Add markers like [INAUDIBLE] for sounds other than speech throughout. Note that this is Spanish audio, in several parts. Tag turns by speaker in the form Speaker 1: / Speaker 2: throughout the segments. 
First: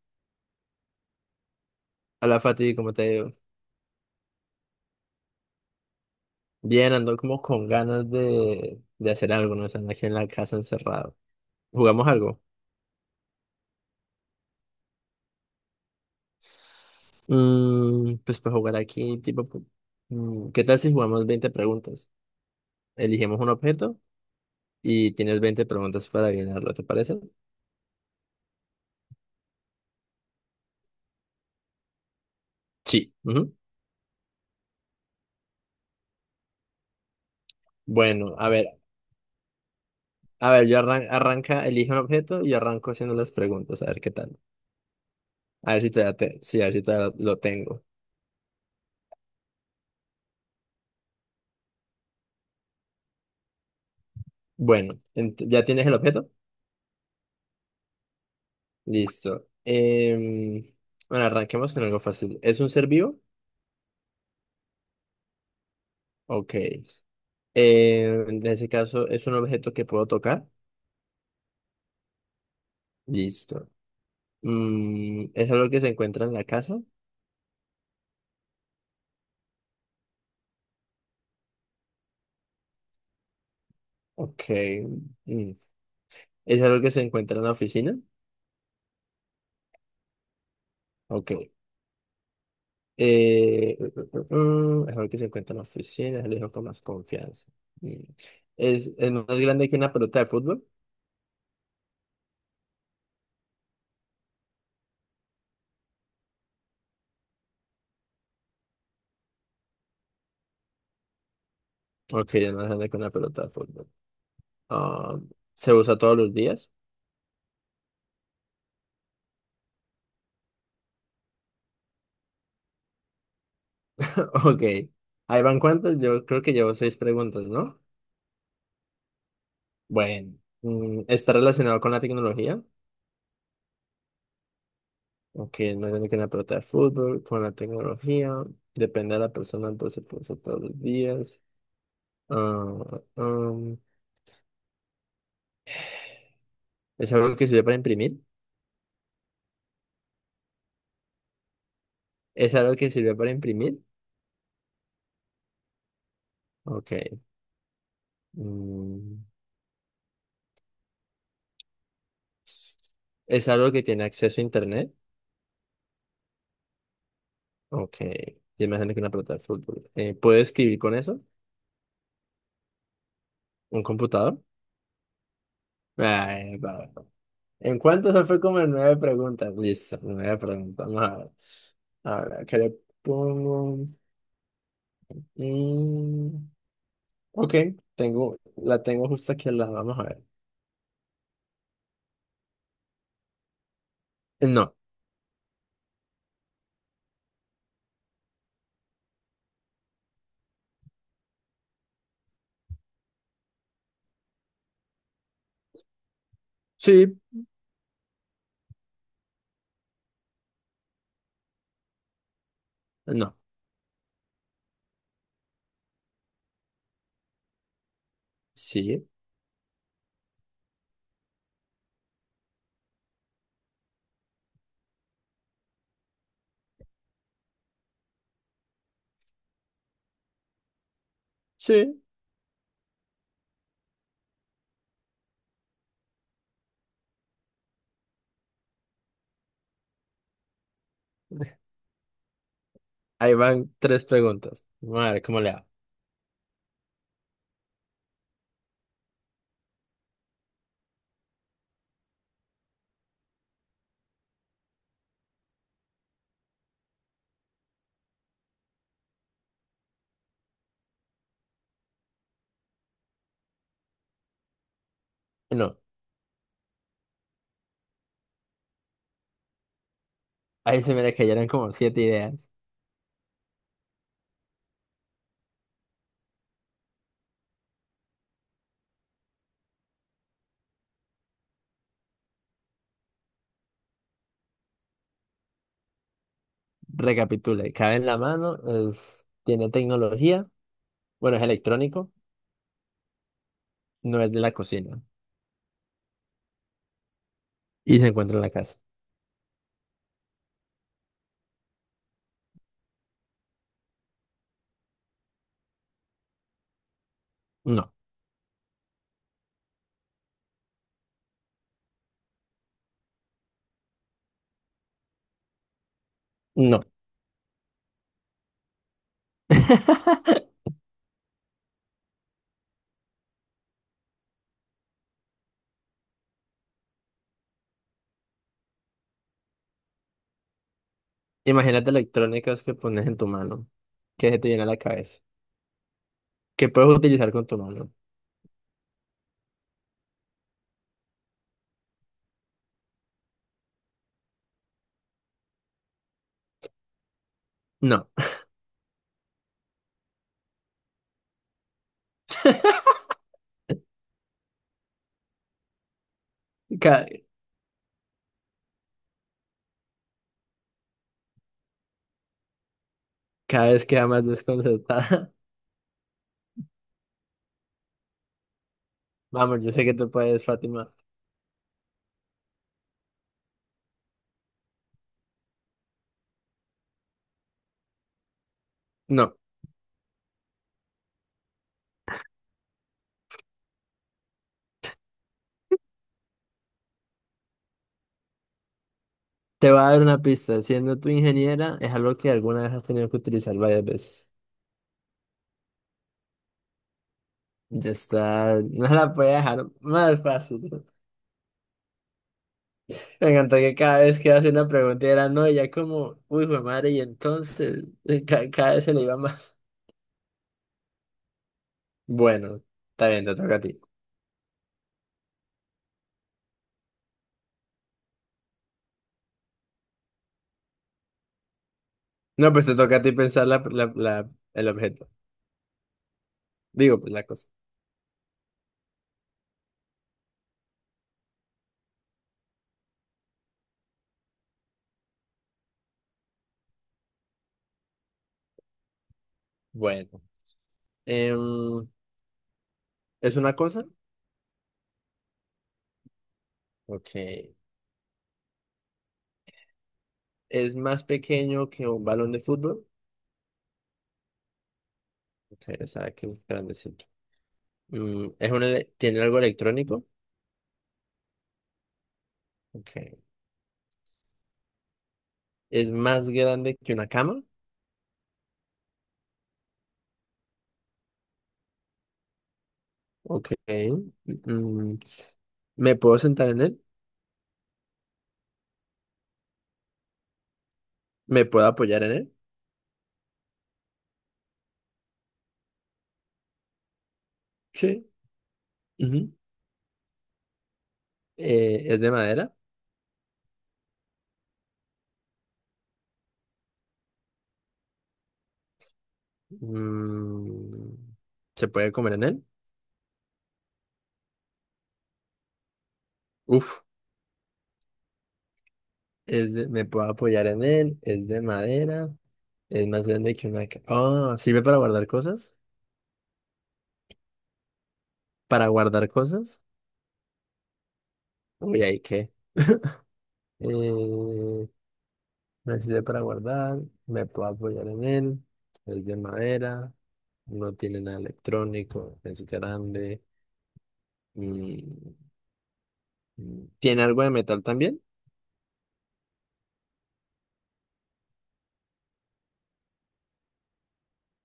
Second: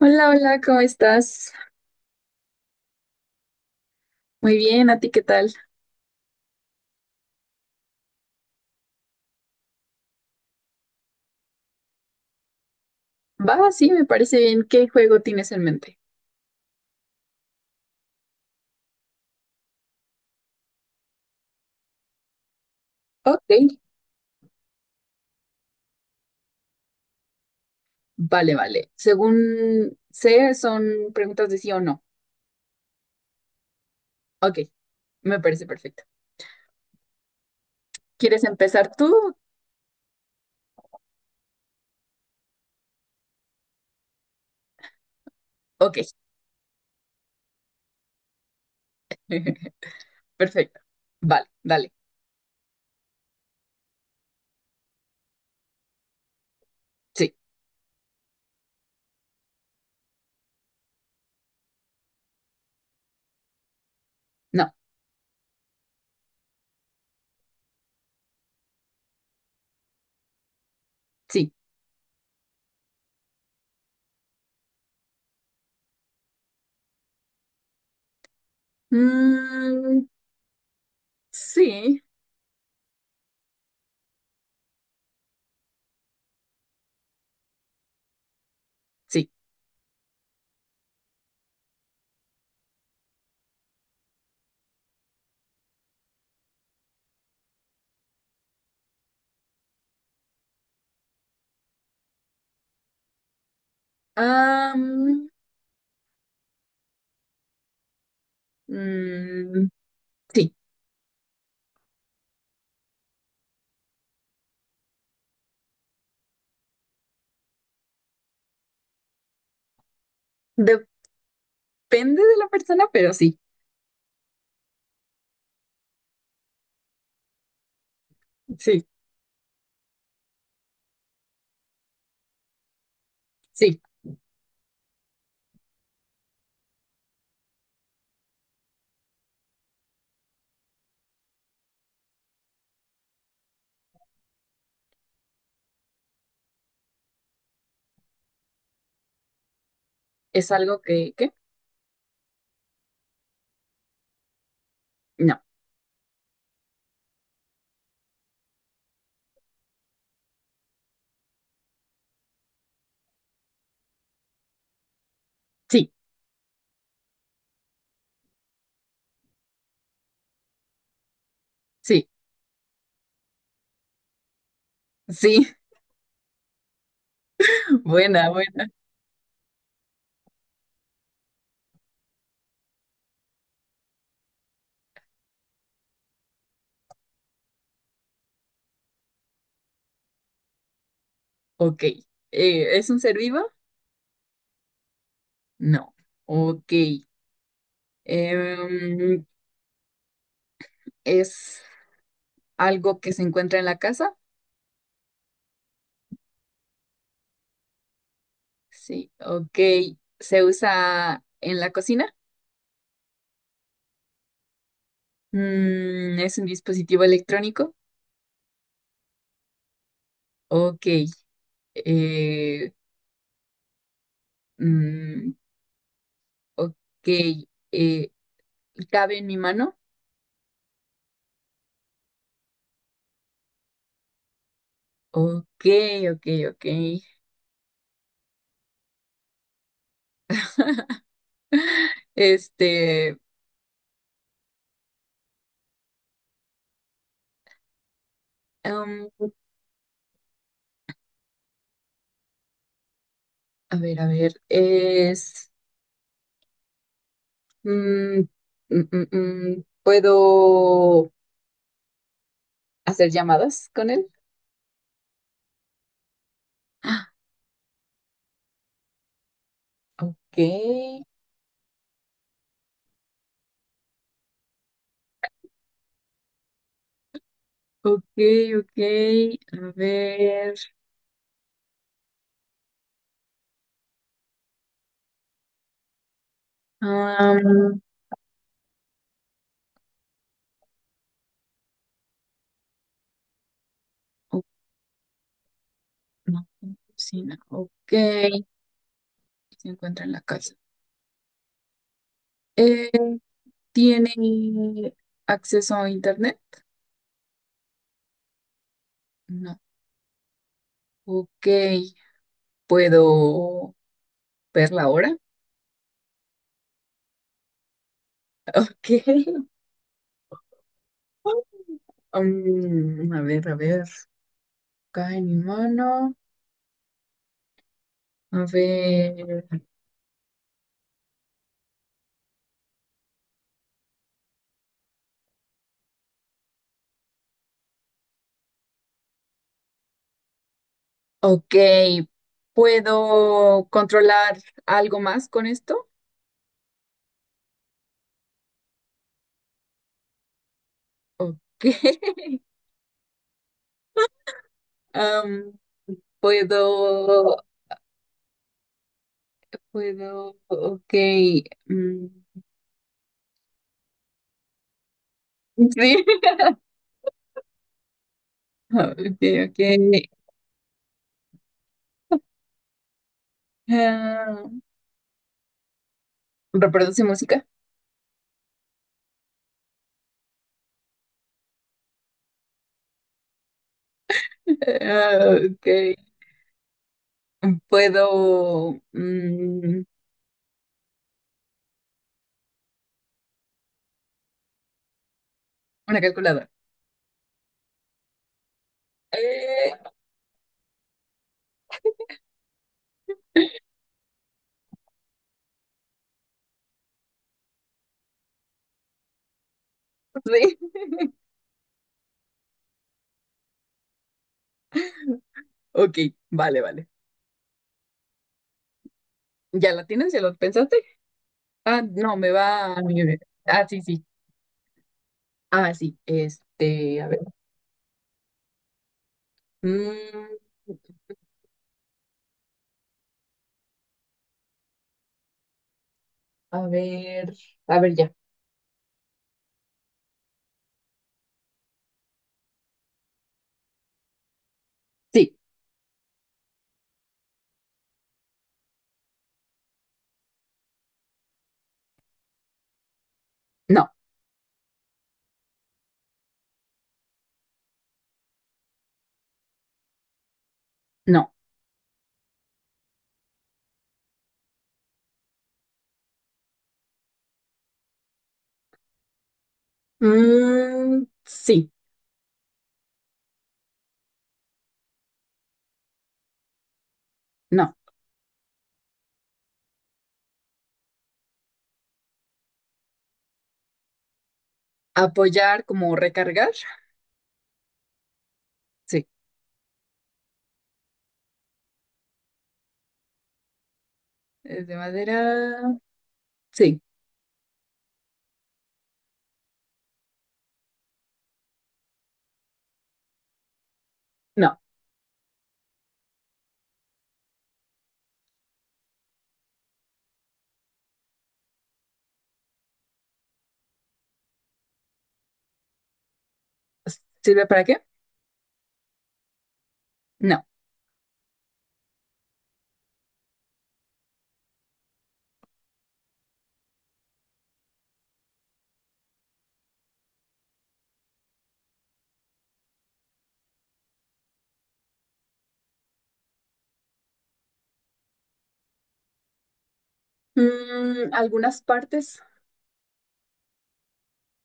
Speaker 1: Hola, hola, ¿cómo estás?
Speaker 2: Hola Fati, ¿cómo te digo?
Speaker 1: Muy bien, ¿a ti qué tal?
Speaker 2: Bien, ando como con ganas de hacer algo, ¿no? Están aquí en la casa encerrado. ¿Jugamos algo?
Speaker 1: Va, sí, me parece bien. ¿Qué juego tienes en mente?
Speaker 2: Pues para jugar aquí, tipo, ¿qué tal si jugamos 20 preguntas? Elegimos un
Speaker 1: Ok,
Speaker 2: objeto y tienes 20 preguntas para adivinarlo, ¿te parece?
Speaker 1: vale, vale. Según sé, son preguntas de sí o no.
Speaker 2: Sí. Ujú.
Speaker 1: Ok, me parece perfecto.
Speaker 2: Bueno,
Speaker 1: ¿Quieres empezar tú?
Speaker 2: a ver, yo arranca, elige un objeto y yo arranco haciendo las preguntas, a ver qué tal. A ver si
Speaker 1: Ok,
Speaker 2: todavía te, sí, a ver si todavía lo tengo.
Speaker 1: [LAUGHS] perfecto. Vale, dale.
Speaker 2: Bueno, ¿ya tienes el objeto?
Speaker 1: Sí,
Speaker 2: Listo. Bueno, arranquemos con algo fácil. ¿Es un ser vivo?
Speaker 1: no,
Speaker 2: Ok. En ese caso, ¿es un objeto que puedo tocar?
Speaker 1: sí.
Speaker 2: Listo. ¿Es algo que se encuentra en la casa?
Speaker 1: Mm, sí,
Speaker 2: Ok. Mm, ¿Es algo que se encuentra en la oficina?
Speaker 1: sí.
Speaker 2: Ok. ¿Es algo que se encuentra en la oficina? Se lo digo con más confianza. Mm. ¿Es más grande que una pelota de fútbol?
Speaker 1: Am, mm, sí,
Speaker 2: Ok, es más grande que una pelota de fútbol. Ah, ¿se usa todos los días?
Speaker 1: depende de la persona, pero sí,
Speaker 2: Ok, ahí van cuántas, yo creo que llevo seis preguntas, ¿no?
Speaker 1: sí,
Speaker 2: Bueno, ¿está relacionado con la tecnología?
Speaker 1: sí.
Speaker 2: Ok, no tiene que una pelota de fútbol, con la tecnología, depende de la persona, entonces puede ser todos los días. Ah, um, ¿Es algo que sirve para imprimir?
Speaker 1: ¿Es algo que, qué?
Speaker 2: ¿Es algo que sirve para imprimir?
Speaker 1: No,
Speaker 2: Ok. mm, ¿Es algo que tiene acceso a internet?
Speaker 1: sí,
Speaker 2: Ok, yo me imagino que una pelota de fútbol. ¿Puedo escribir con eso?
Speaker 1: sí.
Speaker 2: ¿Un computador?
Speaker 1: Sí,
Speaker 2: Ay, va. ¿En
Speaker 1: [LAUGHS]
Speaker 2: cuánto se
Speaker 1: buena,
Speaker 2: fue como
Speaker 1: buena.
Speaker 2: en nueve preguntas? Listo, nueve preguntas. Vamos a ver. Ahora, ¿qué le pongo? Mm, ok, la tengo justo aquí al lado. Vamos a ver.
Speaker 1: Ok. ¿Es un ser vivo?
Speaker 2: No,
Speaker 1: No. Ok. Em, ¿Es algo que se encuentra en la casa?
Speaker 2: sí,
Speaker 1: Sí. Ok. ¿Se usa en la cocina?
Speaker 2: no,
Speaker 1: ¿Es un dispositivo electrónico?
Speaker 2: sí,
Speaker 1: Ok. Eh, mm, ok. Eh, ¿Cabe en mi mano?
Speaker 2: sí.
Speaker 1: Ok, ok, ok. Este,
Speaker 2: Ahí van tres preguntas. Vamos a ver cómo le hago.
Speaker 1: em, a ver, a ver. Mm, mm. ¿Puedo hacer llamadas con él?
Speaker 2: No,
Speaker 1: Ah, ok,
Speaker 2: ahí se me le cayeron como siete ideas.
Speaker 1: ok, ok. A ver.
Speaker 2: Recapitule,
Speaker 1: am,
Speaker 2: cabe en la mano, tiene tecnología, bueno, es electrónico, no es de
Speaker 1: o-
Speaker 2: la cocina
Speaker 1: no, cocina. Ok.
Speaker 2: y se encuentra en
Speaker 1: Se
Speaker 2: la casa.
Speaker 1: encuentra en la casa. Eh, ¿Tiene acceso a internet?
Speaker 2: No,
Speaker 1: No. Ok. ¿Puedo ver la hora?
Speaker 2: no.
Speaker 1: Ok. [LAUGHS]
Speaker 2: [LAUGHS]
Speaker 1: A ver, a ver. Acá en mi mano. A ver.
Speaker 2: Imagínate electrónicas que pones en tu mano, que se te llena la cabeza, que puedes utilizar con tu mano.
Speaker 1: Ok, ¿puedo controlar algo más con esto?
Speaker 2: No,
Speaker 1: Ok, [LAUGHS]
Speaker 2: [LAUGHS]
Speaker 1: am,
Speaker 2: cada,
Speaker 1: puedo, puedo, ok, mm,
Speaker 2: cada vez queda más desconcertada.
Speaker 1: sí, [LAUGHS] ok,
Speaker 2: [LAUGHS]
Speaker 1: ok,
Speaker 2: Vamos, yo sé que tú puedes, Fátima.
Speaker 1: ah, reproduce música,
Speaker 2: No,
Speaker 1: [LAUGHS] Ah, ok, puedo,
Speaker 2: te voy a dar una pista. Siendo tu ingeniera, es algo que alguna vez has tenido que utilizar varias veces.
Speaker 1: una calculadora,
Speaker 2: Ya está, no la puedo dejar
Speaker 1: Eh,
Speaker 2: más fácil. [LAUGHS] Me encantó que cada vez que hace una pregunta era no, y ya como, uy, jue madre, y entonces cada vez se le iba más.
Speaker 1: [LAUGHS] sí,
Speaker 2: Bueno, está bien, te toca a ti.
Speaker 1: ok, vale, vale, ¿ya la tienes? ¿Ya lo pensaste? Ah, no, me
Speaker 2: No, pues
Speaker 1: va
Speaker 2: te
Speaker 1: a...
Speaker 2: toca a ti pensar
Speaker 1: Ah, sí, sí,
Speaker 2: el objeto.
Speaker 1: ah, sí, este,
Speaker 2: Digo,
Speaker 1: a
Speaker 2: pues
Speaker 1: ver.
Speaker 2: la cosa.
Speaker 1: Mm, a ver, a ver ya.
Speaker 2: Bueno, em, ¿es una cosa?
Speaker 1: Sí,
Speaker 2: Ok. ¿Es más pequeño que un balón de fútbol?
Speaker 1: no,
Speaker 2: Ok, o sea, que es grandecito. ¿Tiene algo electrónico?
Speaker 1: no.
Speaker 2: Ok. ¿Es más grande que una cama?
Speaker 1: Sí,
Speaker 2: Ok. Mm, ¿Me puedo sentar en él?
Speaker 1: no.
Speaker 2: ¿Me puedo apoyar en él?
Speaker 1: Apoyar como recargar.
Speaker 2: Sí.
Speaker 1: Sí.
Speaker 2: Ujú. ¿Es de madera?
Speaker 1: ¿Es de madera? Sí,
Speaker 2: Mm, ¿Se puede comer en él?
Speaker 1: no.
Speaker 2: Uf. Me puedo apoyar en él, es de madera. Es más grande que una... ca- Ah, ¿sirve para guardar cosas?
Speaker 1: ¿Sirve para qué?
Speaker 2: ¿Para guardar cosas?
Speaker 1: No.
Speaker 2: Uy, ¿ahí qué? Eh, me sirve para guardar, me puedo apoyar en él, es de madera, no tiene nada electrónico, es grande, mm, ¿tiene algo de metal también?
Speaker 1: Algunas partes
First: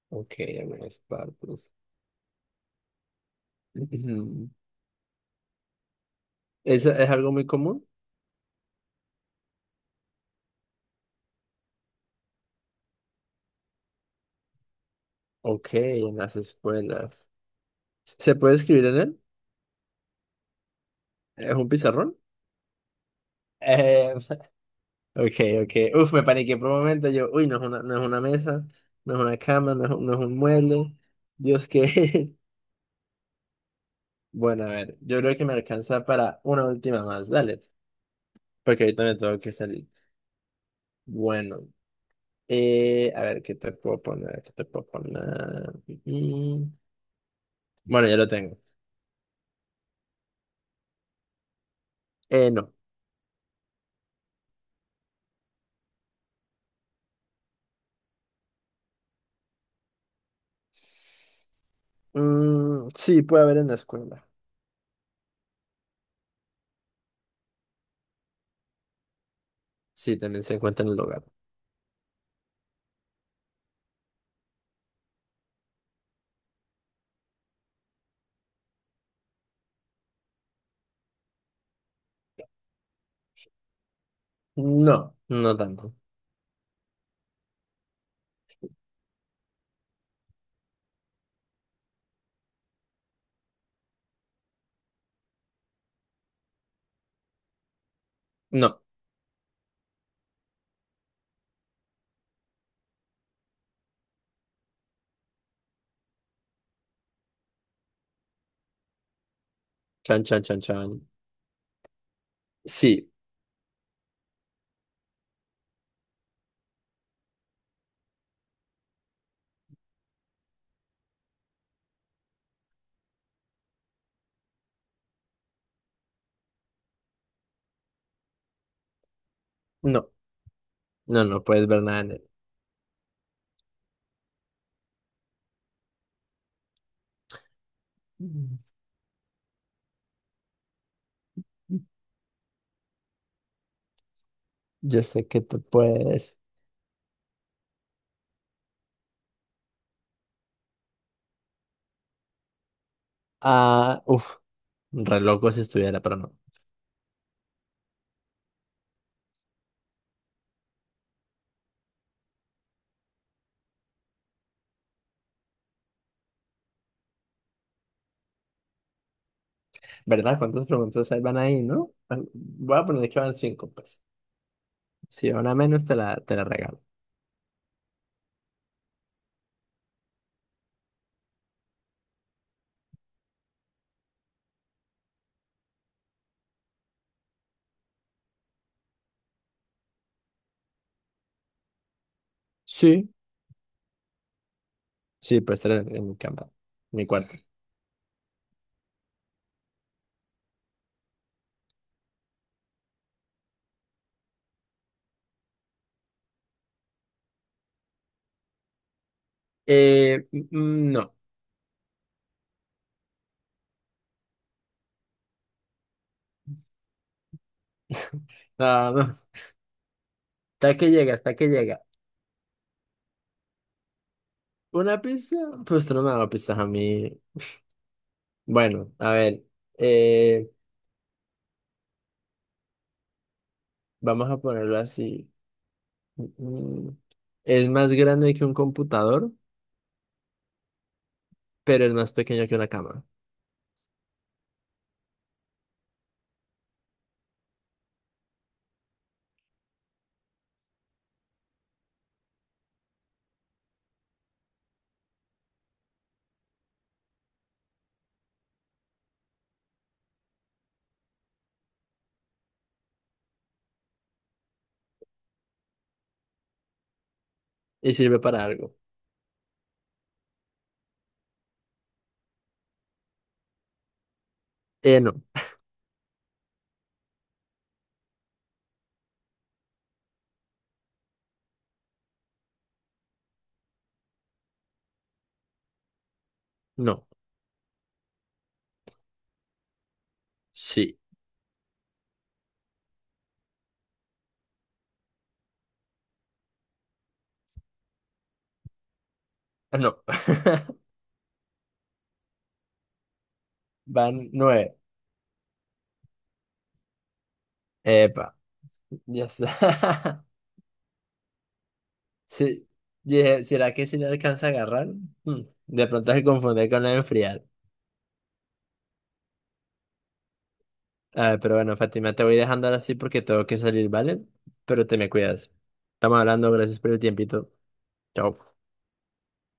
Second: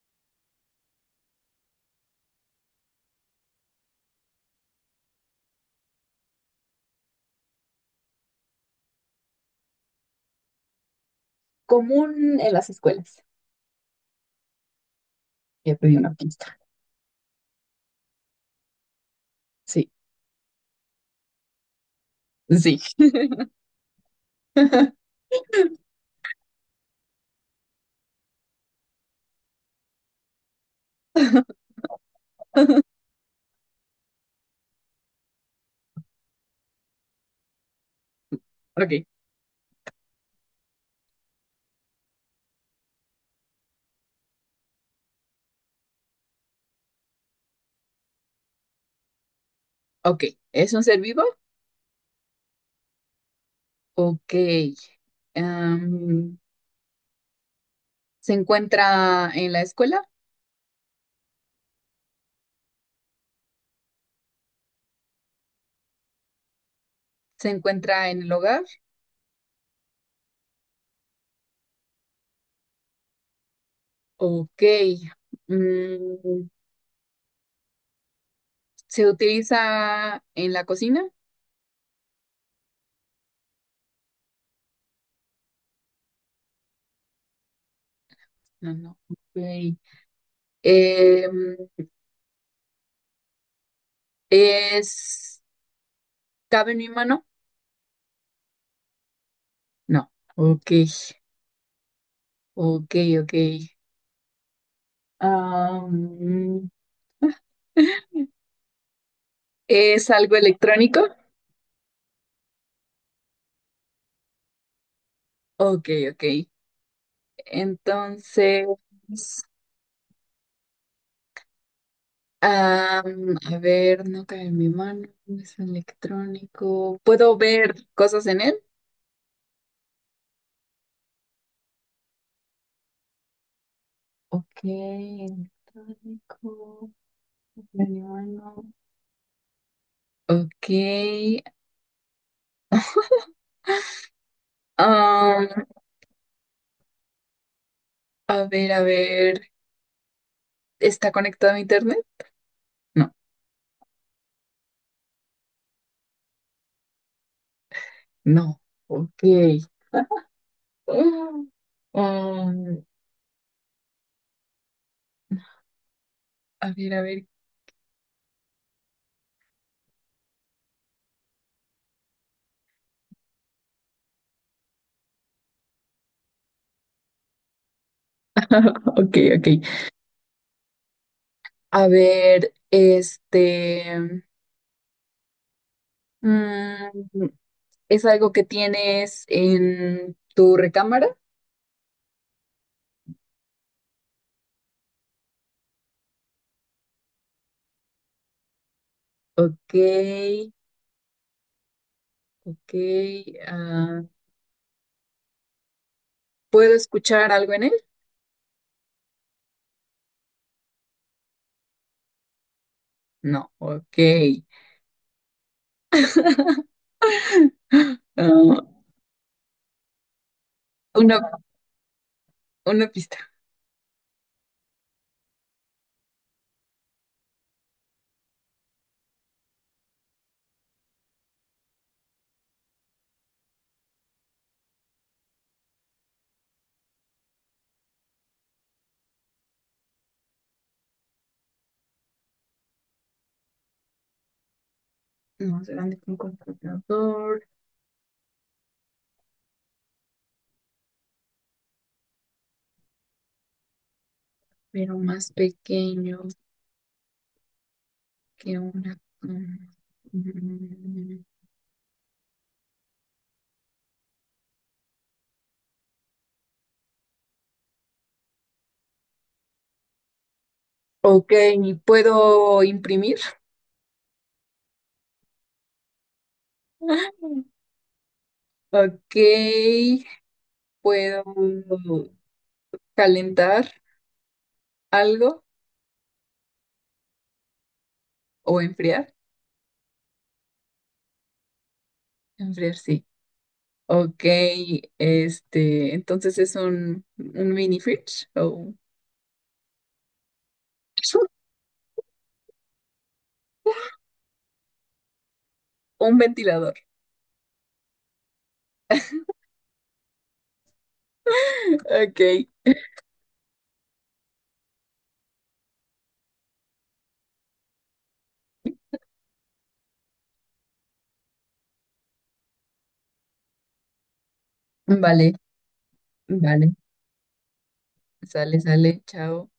Speaker 2: Ok, algunas partes. [CLEARS THROAT] Ujú. ¿Es algo muy común?
Speaker 1: común en las escuelas.
Speaker 2: Ok,
Speaker 1: Ya pedí una
Speaker 2: en las
Speaker 1: pista.
Speaker 2: escuelas. ¿Se puede escribir en él?
Speaker 1: Sí,
Speaker 2: ¿Es un pizarrón?
Speaker 1: sí.
Speaker 2: Eh, [LAUGHS]
Speaker 1: [LAUGHS]
Speaker 2: ok, ok. Uf, me paniqué por un momento. Yo, uy, no es una mesa, no es una cama, no es un mueble. Dios, que. [LAUGHS] Bueno, a ver, yo creo que me alcanza para una última más. Dale, porque
Speaker 1: Ok,
Speaker 2: ahorita me tengo que salir. Bueno, a ver, ¿qué te puedo poner? ¿Qué te puedo poner? Mm, bueno, ya lo tengo.
Speaker 1: ok. ¿Es un ser vivo?
Speaker 2: No.
Speaker 1: Ok. Em, ¿Se encuentra en la escuela?
Speaker 2: Mm, sí, puede haber en la escuela.
Speaker 1: ¿Se encuentra en el hogar?
Speaker 2: Sí, también se encuentra en el hogar.
Speaker 1: Ok. Mm, ¿Se utiliza en la cocina?
Speaker 2: No, no tanto.
Speaker 1: No, no. Ok. Em, ¿es, ¿cabe en mi mano?
Speaker 2: No.
Speaker 1: No. Ok. Ok, ok. Am, [LAUGHS] ¿es
Speaker 2: Chan,
Speaker 1: algo
Speaker 2: chan, chan, chan.
Speaker 1: electrónico?
Speaker 2: Sí.
Speaker 1: Ok, ok. Entonces, a ver, no cae en mi mano, no es electrónico. ¿Puedo ver cosas en él?
Speaker 2: No. No, no puedes ver nada en
Speaker 1: Ok, electrónico.
Speaker 2: él.
Speaker 1: Bueno, Ok.
Speaker 2: Yo sé que tú
Speaker 1: am,
Speaker 2: puedes.
Speaker 1: a ver, a ver. ¿Está conectado a internet? No,
Speaker 2: Ah, uf, re loco si estuviera, pero no.
Speaker 1: no. Ok. Mm. Am, a ver, a ver.
Speaker 2: ¿Verdad? ¿Cuántas preguntas hay van ahí, no? Bueno, voy a poner que van cinco, pues. Si van a menos, te la regalo.
Speaker 1: Ok, ok. A ver, este. mm, ¿Es algo que tienes en tu recámara?
Speaker 2: Sí, sí, pues tres en mi cama, en mi cuarto.
Speaker 1: Ok, ok. ah, ¿puedo escuchar algo en él?
Speaker 2: Mm, no, no.
Speaker 1: No, ok. [LAUGHS] Ah,
Speaker 2: Ah, no. Hasta que llega,
Speaker 1: una,
Speaker 2: hasta que llega.
Speaker 1: una pista.
Speaker 2: ¿Una pista? Pues tú no me das pistas a mí. Bueno, a ver. Eh, vamos a ponerlo así. Mm, Es más grande que un computador, pero es más pequeño que una cama.
Speaker 1: Más grande que un computador, pero más pequeño que una... Mm,
Speaker 2: Y sirve para algo.
Speaker 1: Ok, ¿puedo imprimir?
Speaker 2: No.
Speaker 1: [LAUGHS] Ok, ¿puedo calentar algo
Speaker 2: No.
Speaker 1: o enfriar?
Speaker 2: Sí.
Speaker 1: Enfriar, sí. Ok, este, entonces es un mini fridge o
Speaker 2: Ah, no. [LAUGHS]
Speaker 1: [LAUGHS]
Speaker 2: Van nueve.
Speaker 1: un ventilador.
Speaker 2: Epa. Ya está. [LAUGHS]
Speaker 1: Ok,
Speaker 2: Sí. Dije, ¿será que si le alcanza a agarrar? Mm, De pronto se confunde con la de enfriar. Ah, pero bueno, Fátima, te voy dejando ahora sí porque tengo que salir, ¿vale? Pero te me
Speaker 1: vale,
Speaker 2: cuidas. Estamos hablando,
Speaker 1: vale,
Speaker 2: gracias por el tiempito. Chao.
Speaker 1: sale, sale, chao.